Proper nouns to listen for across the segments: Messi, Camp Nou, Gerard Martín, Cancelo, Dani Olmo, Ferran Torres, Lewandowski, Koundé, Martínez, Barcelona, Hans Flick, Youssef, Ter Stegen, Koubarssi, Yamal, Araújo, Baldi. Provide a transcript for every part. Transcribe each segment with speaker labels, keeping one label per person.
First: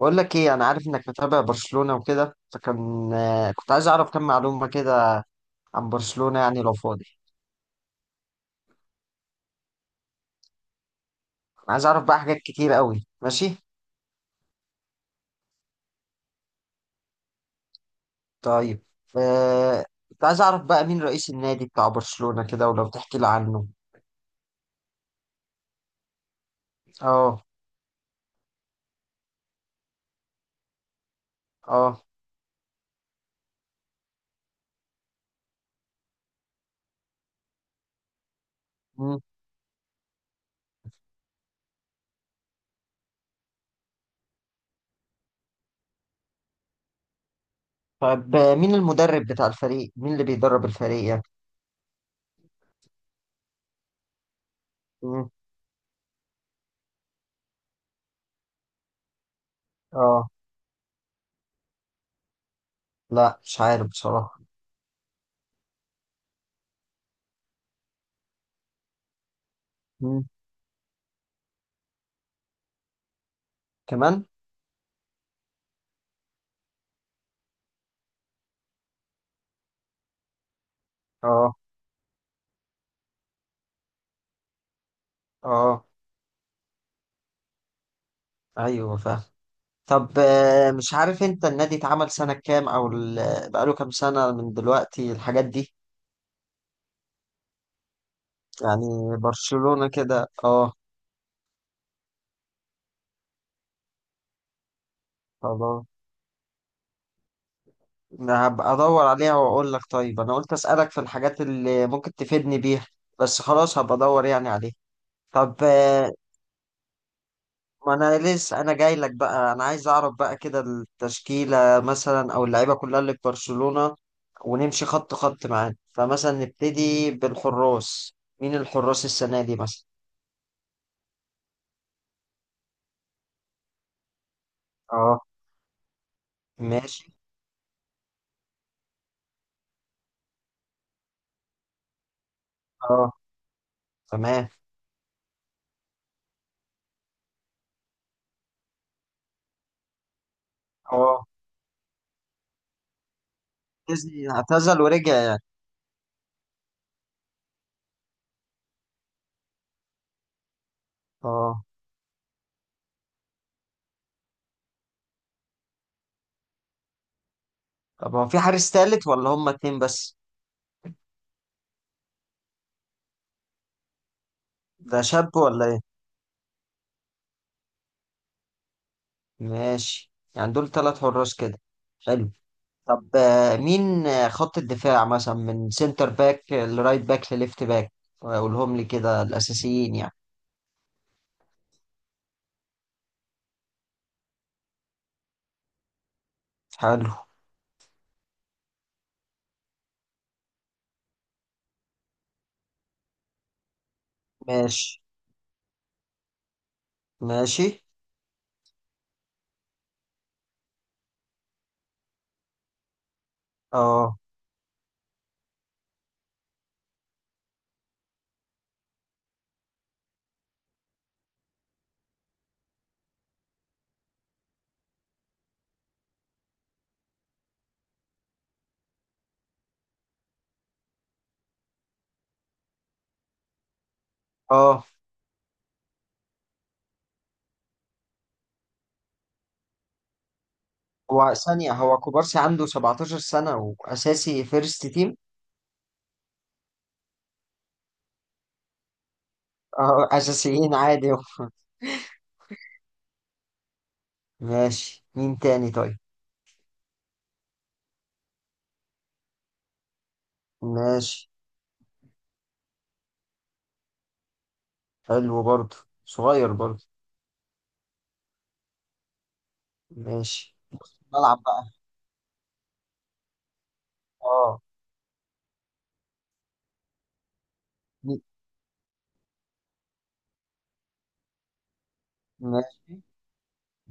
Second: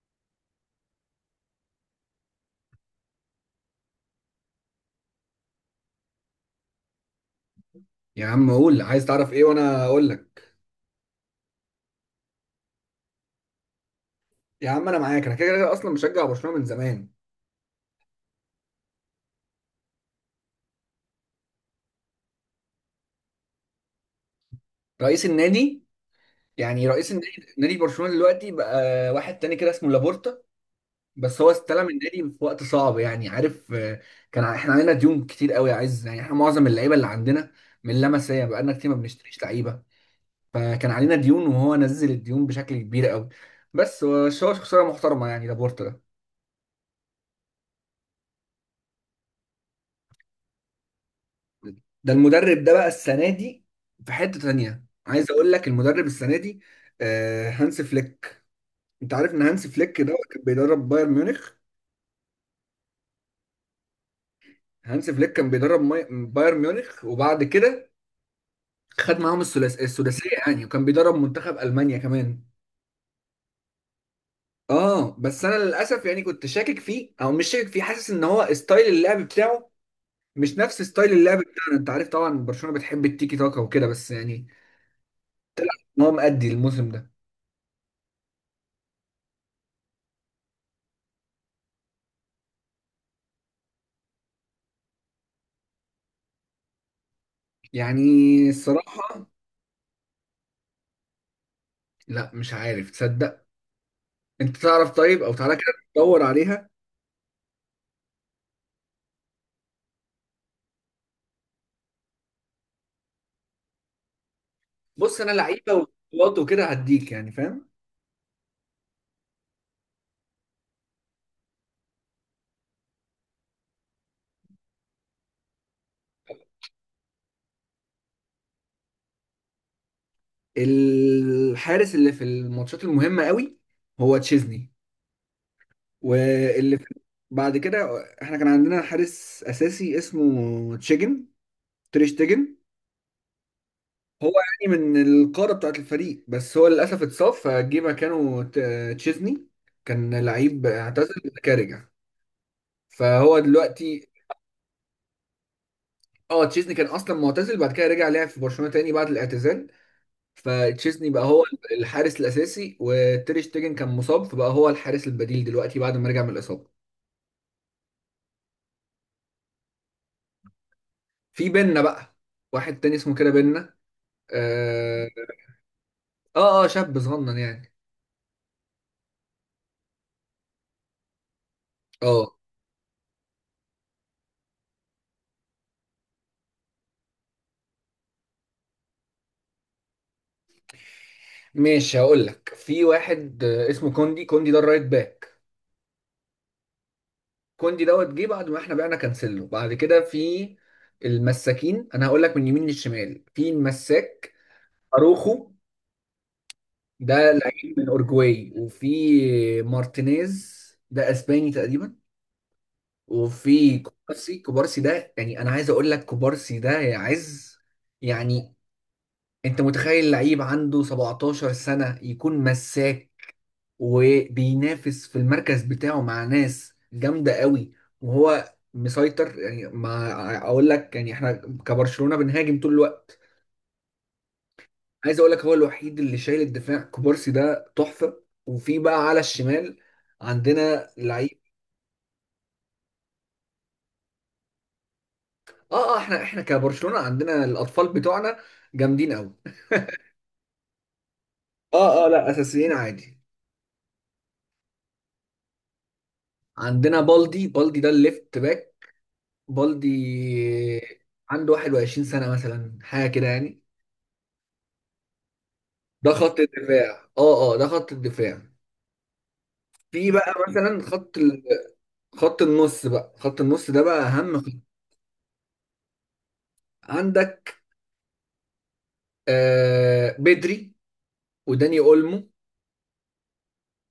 Speaker 1: بقول لك ايه؟ انا عارف انك متابع برشلونة وكده، فكان كنت عايز اعرف كم معلومة كده عن برشلونة يعني لو فاضي.
Speaker 2: يا عم قول عايز تعرف ايه وانا اقول لك.
Speaker 1: أنا عايز اعرف بقى حاجات كتير قوي. ماشي.
Speaker 2: يا عم انا معاك، انا كده كده اصلا مشجع برشلونه من زمان.
Speaker 1: طيب. كنت عايز اعرف بقى مين رئيس النادي بتاع برشلونة كده، ولو تحكي لي عنه.
Speaker 2: رئيس النادي؟ يعني رئيس
Speaker 1: اه.
Speaker 2: النادي، نادي برشلونه دلوقتي بقى واحد تاني كده اسمه لابورتا. بس هو استلم
Speaker 1: اه.
Speaker 2: النادي في وقت صعب، يعني عارف، كان احنا عندنا ديون كتير قوي. عايز يعني احنا معظم اللعيبه اللي عندنا من لمسيه، بقالنا كتير ما
Speaker 1: مم.
Speaker 2: بنشتريش لعيبه. فكان علينا ديون، وهو نزل الديون بشكل كبير قوي. بس هو خساره محترمه يعني لابورتا ده.
Speaker 1: طب مين المدرب بتاع الفريق؟ مين اللي بيدرب الفريق يعني؟
Speaker 2: المدرب ده بقى السنه دي في حته تانية، عايز
Speaker 1: مم.
Speaker 2: اقول لك المدرب السنه دي هانس فليك. انت عارف ان هانس فليك ده
Speaker 1: اه،
Speaker 2: كان بيدرب بايرن ميونخ.
Speaker 1: لا مش عارف بصراحة.
Speaker 2: هانس فليك كان بيدرب بايرن ميونخ، وبعد كده خد معاهم الثلاث
Speaker 1: مم.
Speaker 2: السداسيه يعني، وكان بيدرب منتخب المانيا كمان.
Speaker 1: كمان.
Speaker 2: اه بس انا للاسف يعني كنت شاكك فيه، او مش شاكك فيه، حاسس ان هو ستايل اللعب بتاعه مش نفس ستايل اللعب
Speaker 1: اه.
Speaker 2: بتاعنا. انت عارف طبعا برشلونه بتحب التيكي تاكا وكده، بس يعني
Speaker 1: اه.
Speaker 2: هو مأدي الموسم ده.
Speaker 1: ايوه فاهم. طب مش عارف انت، النادي اتعمل سنة كام؟ او بقاله كام سنة من دلوقتي، الحاجات دي.
Speaker 2: يعني
Speaker 1: يعني
Speaker 2: الصراحه،
Speaker 1: برشلونة كده. اه.
Speaker 2: لا مش عارف تصدق. انت تعرف طيب، او تعالى كده
Speaker 1: خلاص.
Speaker 2: تدور عليها.
Speaker 1: أنا هبقى ادور عليها واقول لك. طيب انا قلت اسألك في الحاجات اللي ممكن تفيدني بيها، بس خلاص هبقى ادور يعني عليها.
Speaker 2: بص انا
Speaker 1: طب
Speaker 2: لعيبه وبطولات وكده هديك يعني، فاهم.
Speaker 1: ما انا لسه انا جاي لك بقى، انا عايز اعرف بقى كده التشكيلة مثلا، او اللعيبة كلها اللي في برشلونة، ونمشي خط خط معانا. فمثلا نبتدي بالحراس. مين الحراس السنة دي مثلا؟
Speaker 2: الحارس اللي في الماتشات المهمه قوي هو تشيزني.
Speaker 1: اه.
Speaker 2: واللي في
Speaker 1: ماشي.
Speaker 2: بعد كده، احنا كان عندنا حارس اساسي اسمه تشيجن، تريش تيجن.
Speaker 1: اه.
Speaker 2: هو
Speaker 1: تمام.
Speaker 2: يعني من القاره بتاعت الفريق، بس هو للاسف اتصاب فجه مكانه تشيزني. كان لعيب اعتزل
Speaker 1: اه،
Speaker 2: كارجا، فهو دلوقتي.
Speaker 1: ديزني اعتزل ورجع يعني؟
Speaker 2: اه تشيزني كان اصلا معتزل، بعد كده رجع لعب في برشلونه تاني بعد الاعتزال. فتشيزني بقى هو
Speaker 1: اه.
Speaker 2: الحارس الاساسي، وتير شتيجن كان مصاب فبقى هو الحارس البديل دلوقتي بعد ما رجع من الاصابه.
Speaker 1: طب هو في حارس تالت، ولا هما اتنين بس؟
Speaker 2: في بينا بقى، واحد تاني اسمه كده بينا.
Speaker 1: ده
Speaker 2: اه
Speaker 1: شاب ولا ايه؟
Speaker 2: اه شاب صغنن يعني.
Speaker 1: ماشي، يعني دول تلات حراس كده. حلو.
Speaker 2: اه
Speaker 1: طب مين خط الدفاع مثلا، من سنتر باك لرايت باك لليفت باك؟ اقولهم لي كده الاساسيين يعني.
Speaker 2: ماشي هقول لك في واحد اسمه كوندي. كوندي ده الرايت باك.
Speaker 1: حلو.
Speaker 2: كوندي دوت جه بعد ما احنا بعنا كانسيلو. بعد كده في المساكين، انا هقول لك من يمين للشمال في المساك
Speaker 1: ماشي.
Speaker 2: اروخو، ده
Speaker 1: ماشي.
Speaker 2: لعيب من اورجواي، وفي مارتينيز، ده اسباني تقريبا. وفي
Speaker 1: اه.
Speaker 2: كوبارسي، كوبارسي ده يعني، انا عايز اقول لك كوبارسي ده يا عز، يعني انت متخيل لعيب عنده 17 سنة يكون مساك وبينافس في المركز بتاعه مع ناس جامدة قوي، وهو مسيطر. يعني ما اقول لك يعني احنا كبرشلونة بنهاجم طول الوقت.
Speaker 1: اه.
Speaker 2: عايز اقول لك هو الوحيد اللي شايل الدفاع، كوبارسي ده تحفه. وفي بقى على الشمال عندنا
Speaker 1: هو
Speaker 2: لعيب.
Speaker 1: ثانية، هو كوبارسي عنده 17 سنة وأساسي فيرست تيم؟
Speaker 2: اه اه احنا كبرشلونه عندنا الاطفال بتوعنا جامدين قوي.
Speaker 1: اه، أساسيين عادي؟
Speaker 2: اه اه لا اساسيين عادي.
Speaker 1: ماشي، مين تاني طيب؟
Speaker 2: عندنا بالدي، بالدي ده الليفت باك، بالدي
Speaker 1: ماشي.
Speaker 2: عنده 21 سنه مثلا حاجه كده يعني.
Speaker 1: حلو برضه.
Speaker 2: ده خط
Speaker 1: صغير برضه.
Speaker 2: الدفاع، اه اه، ده خط الدفاع. في بقى
Speaker 1: ماشي.
Speaker 2: مثلا
Speaker 1: بلعب بقى.
Speaker 2: خط النص بقى، خط النص ده بقى اهم خط
Speaker 1: اه.
Speaker 2: عندك.
Speaker 1: مي-
Speaker 2: آه بدري، وداني اولمو،
Speaker 1: ماشي.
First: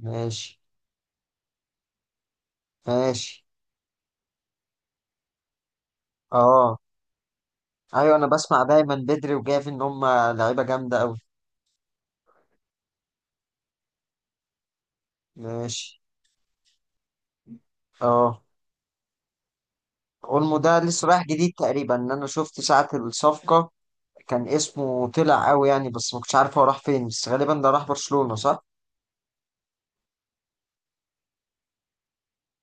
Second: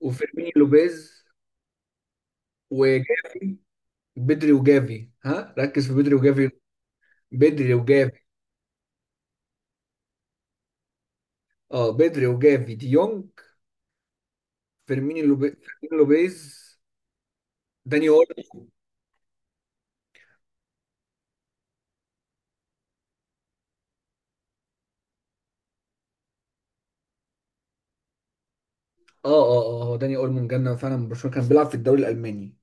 Speaker 2: وفيرمينيو لوبيز،
Speaker 1: ماشي.
Speaker 2: وجافي. بدري وجافي، ها ركز في بدري وجافي.
Speaker 1: اه،
Speaker 2: بدري
Speaker 1: ايوه،
Speaker 2: وجافي.
Speaker 1: انا بسمع دايما بدري وجافي ان هم لعيبه جامده قوي.
Speaker 2: اه بدري وجافي، دي يونج، فيرمينيو لوبيز. فيرمينيو
Speaker 1: ماشي.
Speaker 2: لوبيز، داني اول.
Speaker 1: اه، اولمو ده لسه رايح جديد تقريبا، ان انا شفت ساعه الصفقه كان اسمه طلع قوي يعني، بس ما كنتش عارف هو راح فين، بس غالبا ده راح برشلونه، صح؟
Speaker 2: اه اه اه هو داني اول من جنة فعلا من برشلونة، كان بيلعب في الدوري الالماني.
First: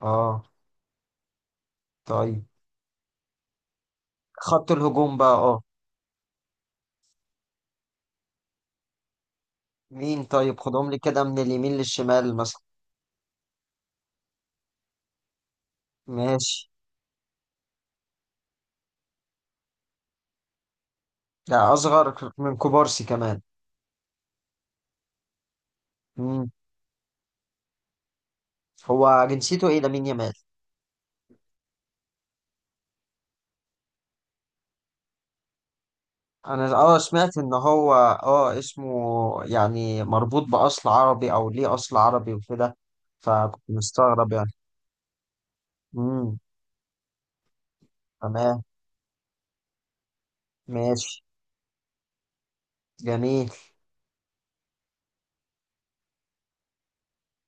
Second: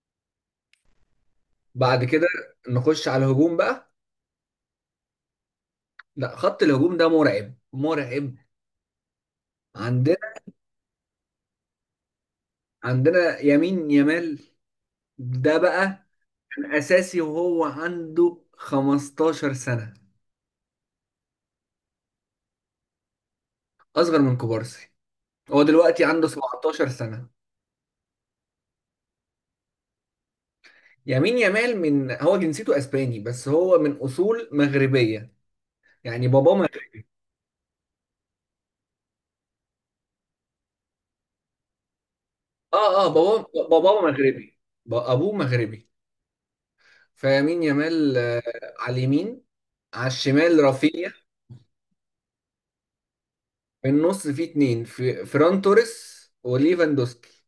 Speaker 1: اه.
Speaker 2: بعد كده
Speaker 1: طيب.
Speaker 2: نخش على الهجوم بقى.
Speaker 1: خط الهجوم بقى، اه.
Speaker 2: لا خط الهجوم ده مرعب مرعب.
Speaker 1: مين
Speaker 2: عندنا
Speaker 1: طيب؟ خدهم لي كده من اليمين للشمال مثلا.
Speaker 2: عندنا يمين يمال، ده بقى
Speaker 1: ماشي.
Speaker 2: كان اساسي وهو عنده 15 سنة.
Speaker 1: ده اصغر من كوبارسي كمان؟
Speaker 2: اصغر من كوبارسي، هو دلوقتي عنده
Speaker 1: مم.
Speaker 2: 17 سنة.
Speaker 1: هو جنسيته ايه لامين يامال؟
Speaker 2: يمين يامال من، هو جنسيته اسباني بس هو من اصول مغربيه، يعني باباه
Speaker 1: انا
Speaker 2: مغربي.
Speaker 1: سمعت ان هو اسمه، يعني مربوط باصل عربي، او ليه اصل عربي وكده،
Speaker 2: اه اه باباه
Speaker 1: فكنت
Speaker 2: باباه
Speaker 1: مستغرب يعني.
Speaker 2: مغربي. ابوه مغربي.
Speaker 1: امم
Speaker 2: فيمين يامال
Speaker 1: تمام.
Speaker 2: على اليمين، على الشمال رافينيا.
Speaker 1: ماشي. جميل.
Speaker 2: في النص في اتنين، في فران توريس وليفاندوسكي.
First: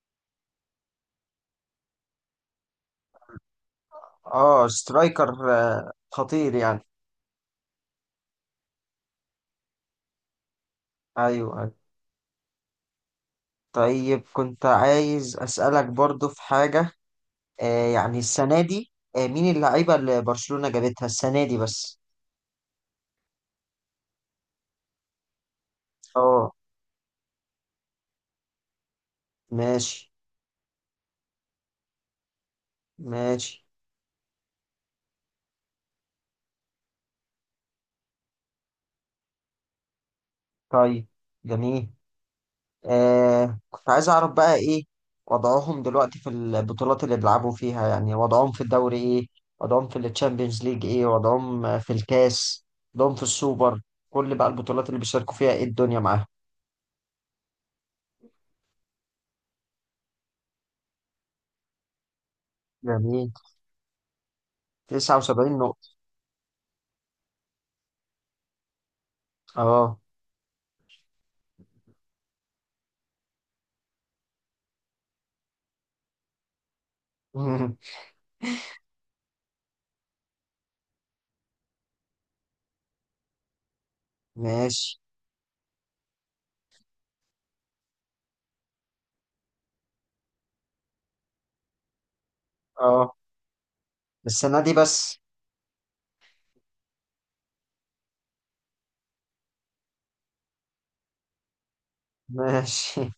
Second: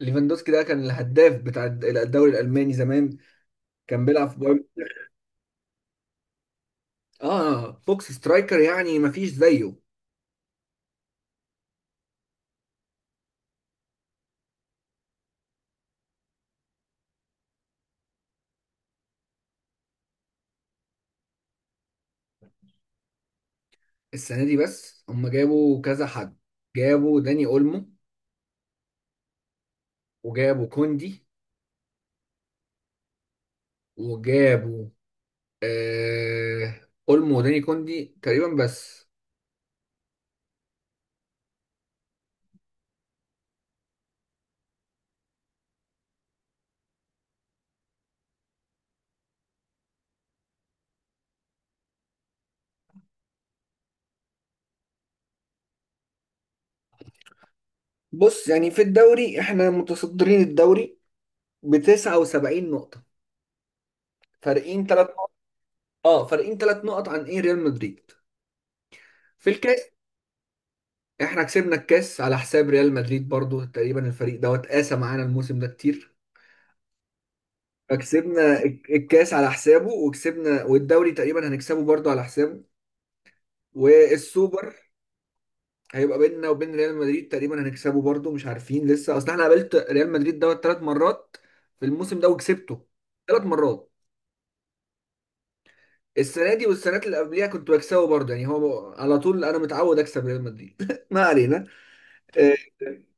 Speaker 2: ليفاندوسكي ده كان الهداف بتاع الدوري الالماني زمان، كان بيلعب في بايرن.
Speaker 1: اه، سترايكر خطير يعني.
Speaker 2: اه بوكس سترايكر يعني مفيش زيه.
Speaker 1: ايوه، أيوة. طيب كنت عايز اسالك برضو في حاجه. يعني السنه دي، مين اللعيبه اللي برشلونه جابتها السنه دي بس؟
Speaker 2: السنه دي بس هم جابوا كذا حد.
Speaker 1: اه.
Speaker 2: جابوا داني اولمو،
Speaker 1: ماشي.
Speaker 2: وجابوا كوندي،
Speaker 1: ماشي.
Speaker 2: وجابوا اولمو وداني كوندي تقريبا بس.
Speaker 1: طيب. جميل. كنت عايز اعرف بقى ايه وضعهم دلوقتي في البطولات اللي بيلعبوا فيها. يعني وضعهم في الدوري ايه، وضعهم في التشامبيونز ليج ايه، وضعهم في الكاس، وضعهم في السوبر، كل بقى البطولات اللي بيشاركوا فيها، ايه الدنيا معاهم؟
Speaker 2: بص يعني في الدوري احنا متصدرين الدوري ب 79 نقطة،
Speaker 1: جميل.
Speaker 2: فارقين ثلاث نقط.
Speaker 1: 79 نقطة.
Speaker 2: اه فارقين ثلاث نقط عن ايه، ريال مدريد. في الكاس
Speaker 1: اه.
Speaker 2: احنا كسبنا الكاس على حساب ريال مدريد برضو تقريبا، الفريق دوت قاسى معانا الموسم ده كتير. فكسبنا الكاس على حسابه، وكسبنا والدوري تقريبا هنكسبه برضو على حسابه. والسوبر
Speaker 1: ماشي.
Speaker 2: هيبقى بيننا وبين ريال مدريد، تقريبا هنكسبه برضه، مش عارفين لسه، اصل احنا قابلت ريال مدريد دوت ثلاث مرات في الموسم ده وكسبته
Speaker 1: اه،
Speaker 2: ثلاث مرات.
Speaker 1: السنة دي بس؟
Speaker 2: السنه دي والسنوات اللي قبليها كنت بكسبه برضه يعني، هو على طول انا متعود اكسب ريال مدريد ما علينا. آه،
Speaker 1: ماشي،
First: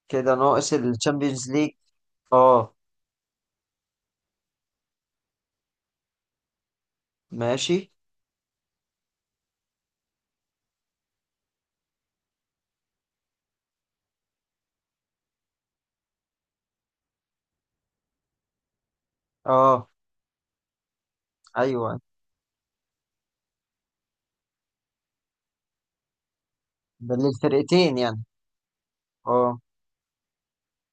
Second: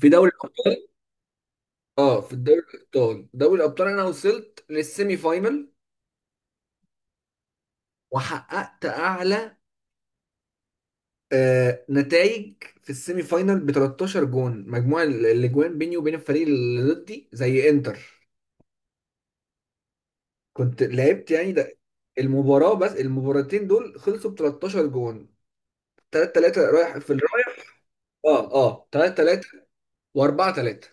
Speaker 2: في دوري
Speaker 1: كده ناقص
Speaker 2: الابطال،
Speaker 1: التشامبيونز ليج.
Speaker 2: اه في الدوري
Speaker 1: اه.
Speaker 2: الابطال، دوري الابطال انا وصلت للسيمي فاينل،
Speaker 1: ماشي.
Speaker 2: وحققت اعلى نتائج. في السيمي فاينل ب 13 جون، مجموع الاجوان بيني وبين الفريق اللي ضدي زي انتر.
Speaker 1: اه،
Speaker 2: كنت لعبت يعني، ده
Speaker 1: ايوه،
Speaker 2: المباراة، بس المباراتين دول خلصوا ب 13 جون، 3-3 رايح في
Speaker 1: ده
Speaker 2: الرايح.
Speaker 1: للفرقتين يعني؟
Speaker 2: اه اه 3-3
Speaker 1: اه،
Speaker 2: و4 3،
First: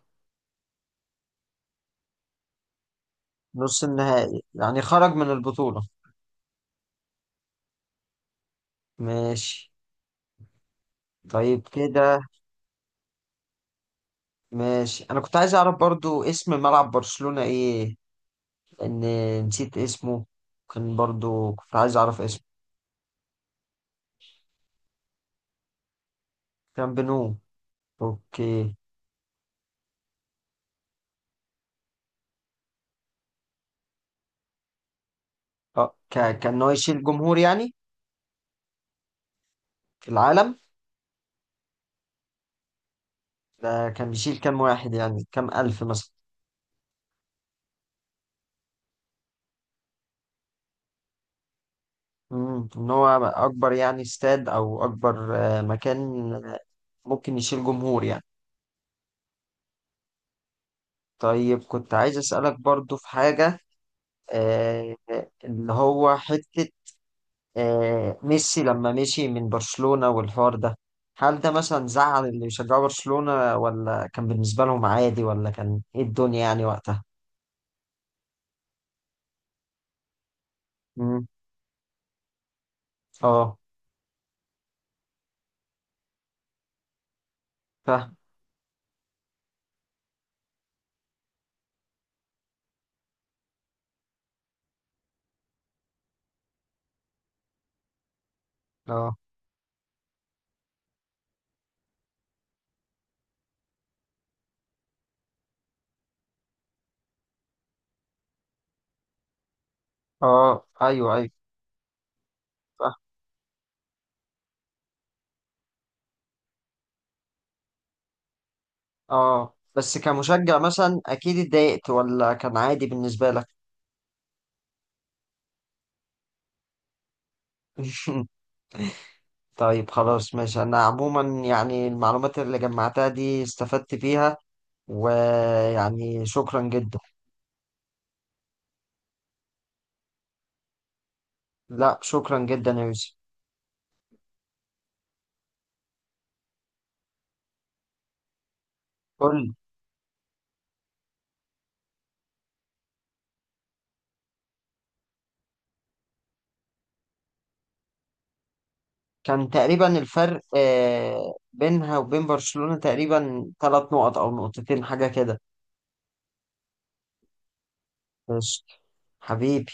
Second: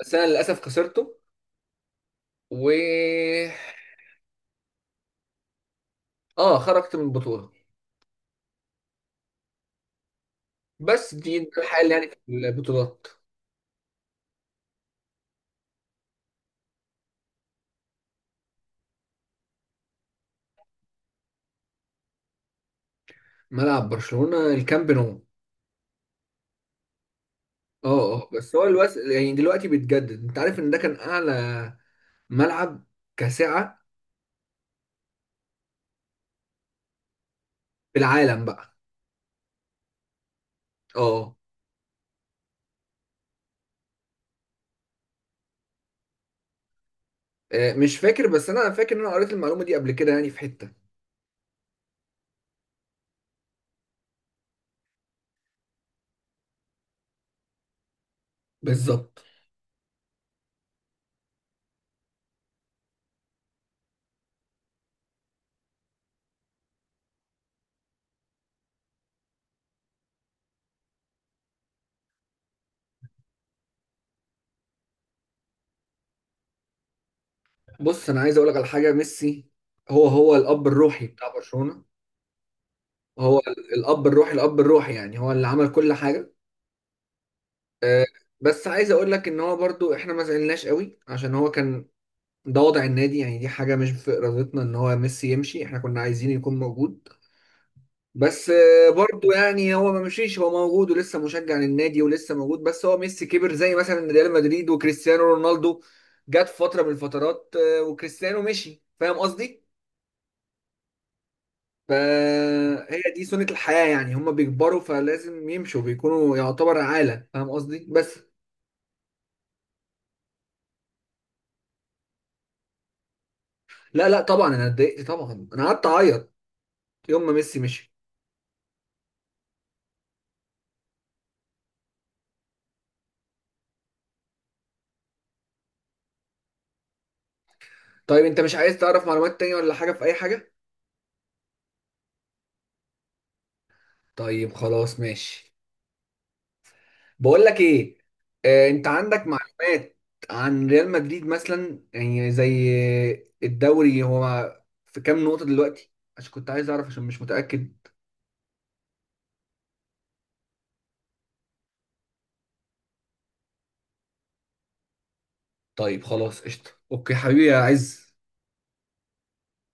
Speaker 2: بس انا للاسف خسرته. و
Speaker 1: نص النهائي يعني، خرج من البطولة.
Speaker 2: اه خرجت من البطولة.
Speaker 1: ماشي.
Speaker 2: بس دي ده
Speaker 1: طيب
Speaker 2: الحال يعني في
Speaker 1: كده.
Speaker 2: البطولات.
Speaker 1: ماشي. انا كنت عايز اعرف برضو اسم ملعب برشلونة ايه، لان نسيت اسمه، كان برضو كنت عايز اعرف اسمه.
Speaker 2: ملعب برشلونة الكامب نو.
Speaker 1: كان بنو.
Speaker 2: اه اه بس هو
Speaker 1: اوكي.
Speaker 2: يعني دلوقتي بيتجدد، انت عارف ان ده كان اعلى ملعب كسعة
Speaker 1: اه، كان هو يشيل جمهور يعني،
Speaker 2: في العالم بقى.
Speaker 1: في العالم.
Speaker 2: اه
Speaker 1: ده كان بيشيل كام واحد يعني، كام الف مثلا؟
Speaker 2: مش فاكر، بس انا فاكر ان انا قريت المعلومة دي قبل كده يعني في حتة.
Speaker 1: ان هو اكبر يعني استاد، او اكبر مكان ممكن يشيل جمهور يعني.
Speaker 2: بالظبط.
Speaker 1: طيب كنت عايز اسالك برضو في حاجة. آه، اللي هو حتة، ميسي لما مشي من برشلونة والحوار ده، هل ده مثلا زعل اللي بيشجعوا برشلونة، ولا كان بالنسبة لهم عادي، ولا كان ايه الدنيا يعني وقتها؟
Speaker 2: بص انا عايز اقول لك على حاجه، ميسي هو الاب الروحي
Speaker 1: مم.
Speaker 2: بتاع برشلونه. هو
Speaker 1: اه،
Speaker 2: الاب الروحي، الاب الروحي يعني هو اللي عمل كل حاجه. آه،
Speaker 1: فاهم.
Speaker 2: بس عايز اقول لك ان هو برضو احنا ما زعلناش قوي، عشان هو كان ده وضع النادي يعني. دي حاجه مش في ارادتنا ان هو ميسي يمشي، احنا كنا عايزين يكون موجود. بس
Speaker 1: اه.
Speaker 2: برضو يعني هو ما مشيش، هو موجود ولسه مشجع للنادي ولسه موجود. بس هو ميسي كبر، زي مثلا ريال مدريد وكريستيانو رونالدو جت فتره من الفترات وكريستيانو مشي، فاهم قصدي.
Speaker 1: اه. ايوه. ايوه فاهم.
Speaker 2: فهي دي سنة الحياة يعني، هما بيكبروا فلازم يمشوا، بيكونوا يعتبر عالة، فاهم قصدي. بس
Speaker 1: اه بس كمشجع مثلا اكيد اتضايقت، ولا كان عادي بالنسبة لك؟
Speaker 2: لا لا طبعا انا اتضايقت، طبعا انا قعدت اعيط يوم ما ميسي مشي.
Speaker 1: طيب خلاص ماشي، انا عموما يعني المعلومات اللي جمعتها دي استفدت بيها، ويعني شكرا جدا.
Speaker 2: طيب انت مش عايز تعرف معلومات تانية ولا حاجة في اي حاجة؟
Speaker 1: لا شكرا جدا يا يوسف.
Speaker 2: طيب خلاص ماشي. بقول لك ايه، انت عندك
Speaker 1: قول لي،
Speaker 2: معلومات عن ريال مدريد مثلا، يعني زي الدوري هو في كام نقطة دلوقتي، عشان كنت عايز اعرف عشان مش متأكد.
Speaker 1: كان تقريبا الفرق بينها وبين برشلونة تقريبا 3 نقط او نقطتين حاجة كده.
Speaker 2: طيب خلاص قشطة اوكي حبيبي عايز
Speaker 1: بس. حبيبي.